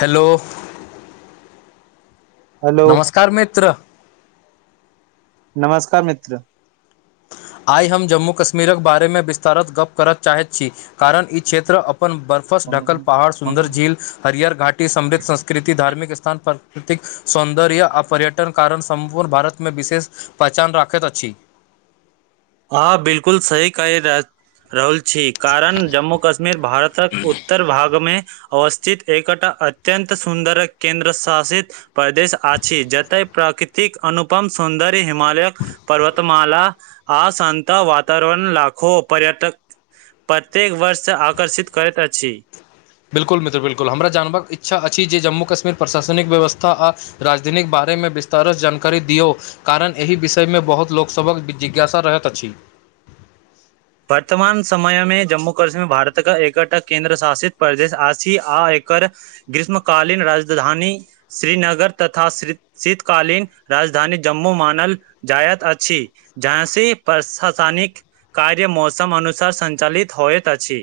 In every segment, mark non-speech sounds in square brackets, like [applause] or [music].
Hello hello नमस्कार मित्र नमस्कार मित्र आइ हम जम्मू कश्मीरक बारे मे विस्तारत गप्प करय चाहैत छी कारण ई क्षेत्र अपन अपन बर्फस ढकल पहाड़ सुंदर झील हरियर घाटी समृद्ध संस्कृति धार्मिक स् स्थान प्राकृतिक सौन्दर्य आ पर्यटन कारण सम्पूर्ण भारत मे विशेष पहचान राखैत अछि [unintelligible] हँ बिलकुल सही कहै र रहुल छी कारण जम्मू कश्मीर भारतक उत्तर भाग मे अवस्थित एकटा अत्यत सुन्दरक केन्द्र शासित प्रदेश आछि जतय प्राकृतिक अनुपम सौन्दर्य हिमालयक पर्वतमाला आ शानता वातावरण लाखो पर्यटक प्रत्येक वर्ष सँ आकर्षित करैत अछि बिल्कुल मित्र बिल्कुल हमरा जानबाक इच्छा अछि जे जम्मू कश्मीर प्रशासनिक व्यवस्था आ राजधनिक बा बारेमे विस्तारसँ जानकारी दियौ कारण एहि विषय मे बहुत लोकसभक जिज्ञासा रहैत अछि [inaudible] वर्तमान समय मे जम्मू कश्मीर भारतक एकटा केंन्द्र शासित प्रदेश आ सी आ एक कर ग्रीष्मकालीन राजधानी श्रीनगर तथा श्री शितकालीन रा राजधानी जम्मू मानल जायत अछि जहां से प्रशासनिक कार्य मौसम अनुसार सञ्चालित होइत अछि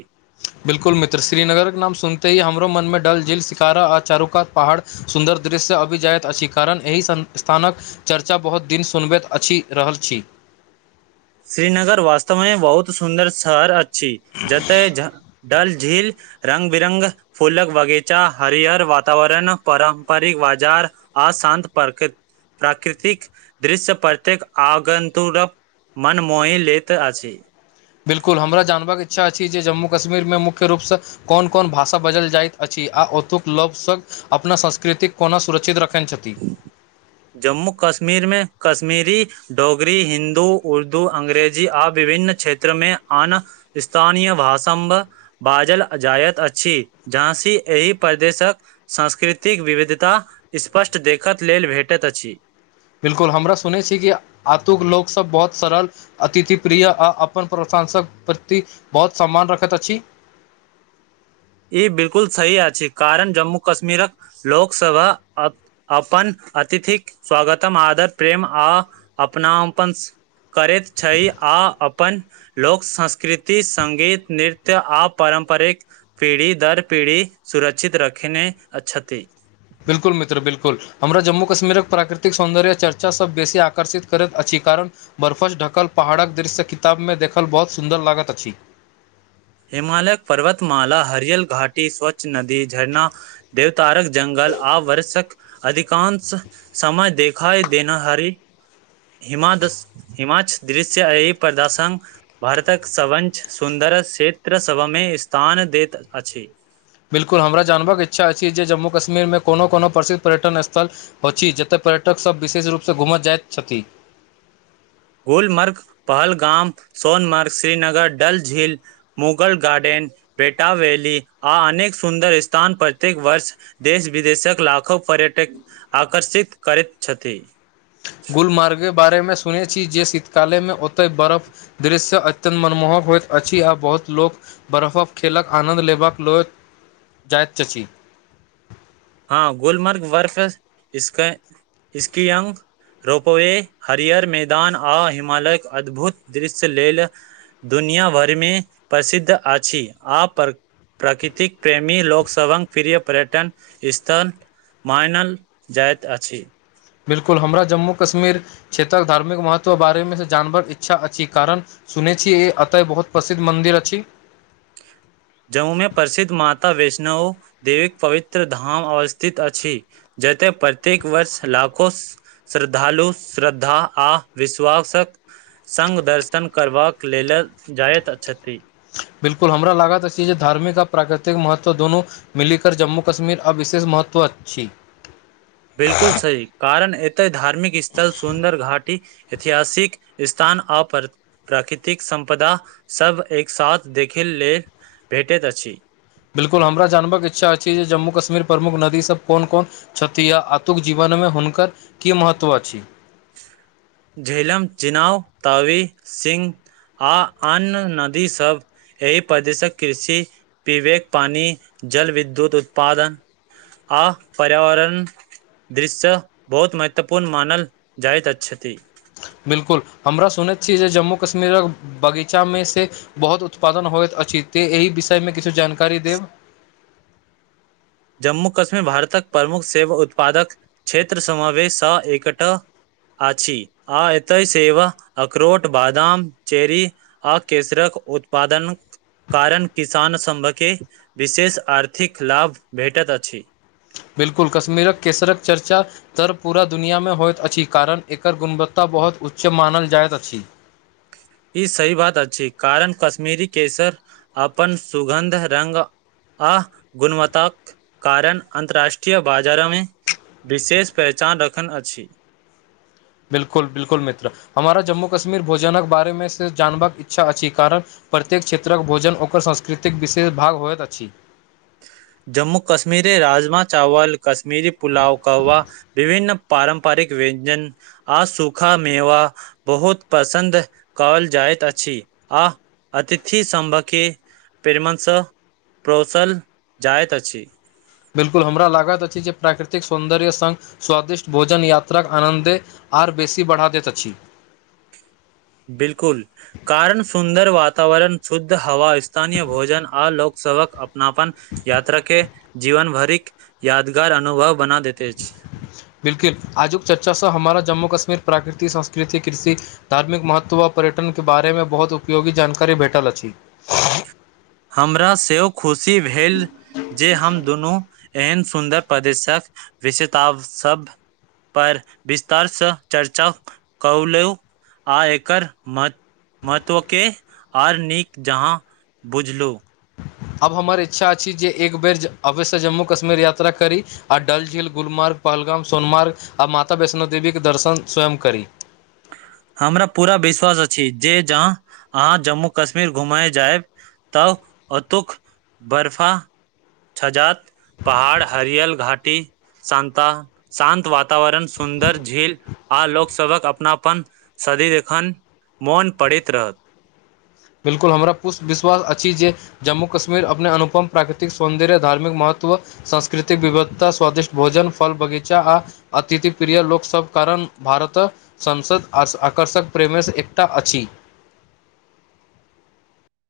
बिल्कुल मित्र श्रीनगर के नाम सुनते ह हमरो मन मे डल झील शिकारा आ चारुकात पहाड़ सुन्दर दृश्य आबि जाइत अछि कारण एहि सब स्थानक चर्चा बहुत दिन सुनबैत अछि रहल छी [inaudible] श्रीनगर वास्तव मे बहुत सुन्दर शहर अछि जतय डल झील रंग बिरंग फुलक बगीचा हरिहर वातावरण पारम्परिक बाजार आशान्त परक प्राकृतिक दृश्य प्रत्येक आगन्तुरप मनमोहि लैत अछि बिल्कुल हमरा जानबाक इच्छा अछि जे जम्मू कश्मीर मे मुख्य रूप सँ कोन कोन भाषा बजल जाइत अछि ई आ ओतुक लवसँ अपना संस्कृतिक कोना सुरक्षित रखने छथि जम्मू कश्मीर मे कश्मीरी डोगरी हिन्दू उर्दू अंग्रेजी आ विभिन्न क्षेत्र मे अन स्थानीय भासंभ बाजल जायत अछि जहाँ सी एहि प्रदेशक सांस्कृतिक विविधता स्पष्ट देखक लेल भेट त अछि बिलकुल हमरा सुने छी कि आतुक लोक सब बहुत सरल अतिथि प्रिय आ अपन प्रो्थ सांसक प्रति बहुत सम्मान रखैत अछि ई बिल्कुल सही अछि कारण जम्मू कश्मीरक लोकसभा अ अपन अतिथिक स्वागतम आदर प्रेम आ अपनापन करैत छै आ अपन लोक संस्कृति संगीत नृत्य आ परम्प पारम्परिक पीढ़ी दर पीढ़ी सुरक्षित रखने अ छथि बिल्कुल मित्र बिल्कुल हमरा जम्मू कश्मीरक प्राकृिक सौन्दर्य चर्चासब बेसी आकर्षित करैत अछि कारण बर्फच ढकल पहाड़क दृश्य किताब मे देखल बहुत सुन्दर लागैत अछि हिमालयक पर्वतमाला हरियल घाटी स्वच्छ नदी झरना देवतारक जंगल आवर्ष्यक अधिकांश समय देखई देना हारी हिमादस हिमाच दृश्य अ पदर्शक भारतक सवंच सुन्दर सुन्दर क्षेत्र सभा मे स्थान दैत अछि बिल्कुल हमरा जानबक इच्छा अछि जे जम्मू कश्मीर मे कोनो कोनो प्रसिद्ध पर्यटन स्थल अछि जतय पर्यटक सब विशेष रूप सँ घूमऽ जाइत छथि गोलमर्ग पहलगाम सोनमर्ग श्रीनगर डल झील मुगल गार्डेन बेटा वैली आ अनेक सुन्दर स्थान प्रत्येक वर्ष देश विदेशक लाखो पर्यटक आकर्षित करैत छथि गुलमर्ग बारेमे सुनने छी जे शीतकालेमे ओतय बर्फ दृश्य अत्यंत मनमोहक होइत अछि आ बहुत लोक बरफक खेलक आनन्द लेबाक लेल जायत चाची हाँ गुलमर्ग बर्फ इस इसक्यक रोपवे हरियर मैदान आ हिमालयक अद्भुत दृश्य लेल दुनिया भरमे प्रसिद्ध अछि आ पर प्राकृतिक प्रेमी लोकोकसव् प्रिय पर्यटन इस्तान मायनाल जायइत अछी बिल्कुल हमरा जम्मू कश्मीर क्षेत्रक धार्मिक महत्व बारेमे जानबर इच्छा अछि कारण सुनै छी ई एतय बहुत प्रसिद्ध मन्दिर अछि नओ देवीक पवित्र धाम अवस्थित अछि जतेक प्रत्येक वर्ष लाखो स श्रद्धालु श्रद्धा आ विश्वासक संग दर्शन करबाक लेल जाइत छती बिल्कुल हमरा लागत अछि जे धार्मिक आ प्राकृतिक महत्व दुनू मिलीर जम्मू कश्मीर अब विशेष महत्व अछि बिल्कुल सही कारण एते धार्मिक स्थल सुन्दर घाटी ऐतिहासिक स्थान आ प्राकृतिक संपदा सब एक साथ देखे लेल भेटैत अछि बिल्कुल हमरा जानबाक इच्छा अछि जे जम्मू कश्मीर प्रमुख नदी सब कोन कोन छथि या आतुक जीवनमे हुनकर की महत्व अछि [inaudible] झेलम चुनाव तवी सिंह आ अन्य नदी सब एहि प्रदेशक कृषि विवेक पानी जल विद्युत उत्पादन आ पर्यावरण दृश्य बहुत महत्वपूर्ण मानल जाइत अछति बिल्कुल हमरा सुनैत छी जे जम्मू कश्मीरक बगीचा मे से बहुत उत्पादन होइत अछि त एहि विषयमे किछु जानकारी देब। जम्मू कश्मीर भारतक प्रमुख सेैव उत्पादक क्षेत्र समावेश स एकटा आछि आ एतय सेव अखरोट बादाम चेरी आ केसरक उत्पादन कारण किसान सभके विशेष आर्थिक लाभ भेटत अछि। बिल्कुल कश्मीरक केसरक चर्चा तर पूरा दुनियामे होइत अछि कारण एकर गुणवत्ता बहुत उच्च मानल जाइत अछि ई सही बात अछि कारण कश्मीरी केसर अपन सुगन्ध रंग आ गुणवत्ताकाक कारण अन्तर्राष्ट्रीय बाजारामे विशेष पहचान रखन अछि बिल्कुल बिल्कुल मित्र हमरा जम्मू कश्मीर भोजनक बारेमे से जानबाक इच्छा अछि कारण प्रत्येक क्षेत्रक भोजन ओकर संस्कृतिक विशेष भाग होइत अछि जम्मू कश्मीरे राजमा चावल कश्मीरी पुलाव कवा विभिन्न पारम्परिक व्यञ्जन आ सूखा मेवा बहुत पसन्द कहल जाइत अछि आ अतिथि संभके प्रेमंसे प्रौसल जाएत अछि बिल्कुल हमरा लागत अछि जे प्राकृतिक सौन्दर्य संग स्वादिष्ट भोजन यात्राक आनन्दे आर बेसी बढ़ा दैत अछि बिल्कुल कारण सुन्दर वातावरण शुद्ध हवा स्थानीय भोजन आ लोक सबक अपनापन यात्रा के जीवन भरिक यादगार अनुभव बना देैते अछि बिल्किल आजुक चर्चा स हमारा जम्मू कश्मीर प्राकृतिक संस्कृति कृषि धार्मिक महत्व व पर्यटन के बारे में बहुत उपयोगी जानकारी भेटल अछि हमरा सेहो खुशी भेल जे हम दुनू एहन सुन्दर प्रदेशक विषता शब्द पर विस्तारसे चर्चा कौलू आ एकर म महत्व के आर नीक जहाँ बुझलु अब हमर इच्छा अछि जे एक बेर अवैसँ जम्मू कश्मीर यात्रा करी आ डल झील गुलमार्ग पहलगाम सोनमार्ग आ माता वैष्णो देवी के दर्शन स्वयं करी। हमरा पूरा विश्वास अछि जे जहाँ अहाँ जम्मू कश्मीर घुमय जायब तब अतुक बर्फा छजात। पहाड़ हरियल घाटी शान्ता शान्त वातावरण सुन्दर झील आ लोकसभक अपनापन सदी एखन मोन पड़ैत रहत। बिल्कुल हमरा पुष् विश्वास अछि जे जम्मू कश्मीर अपने अनुपम प्राकृतिक सौन्दर्य धार्मिक महत्व सांस्कृतिक विविधता स्वादिष्ट भोजन फल बगीचा आ अतिथि प्रिय लोकसभ कारण भारत संसद आकर्षक प्रेमेस एकटा अछि।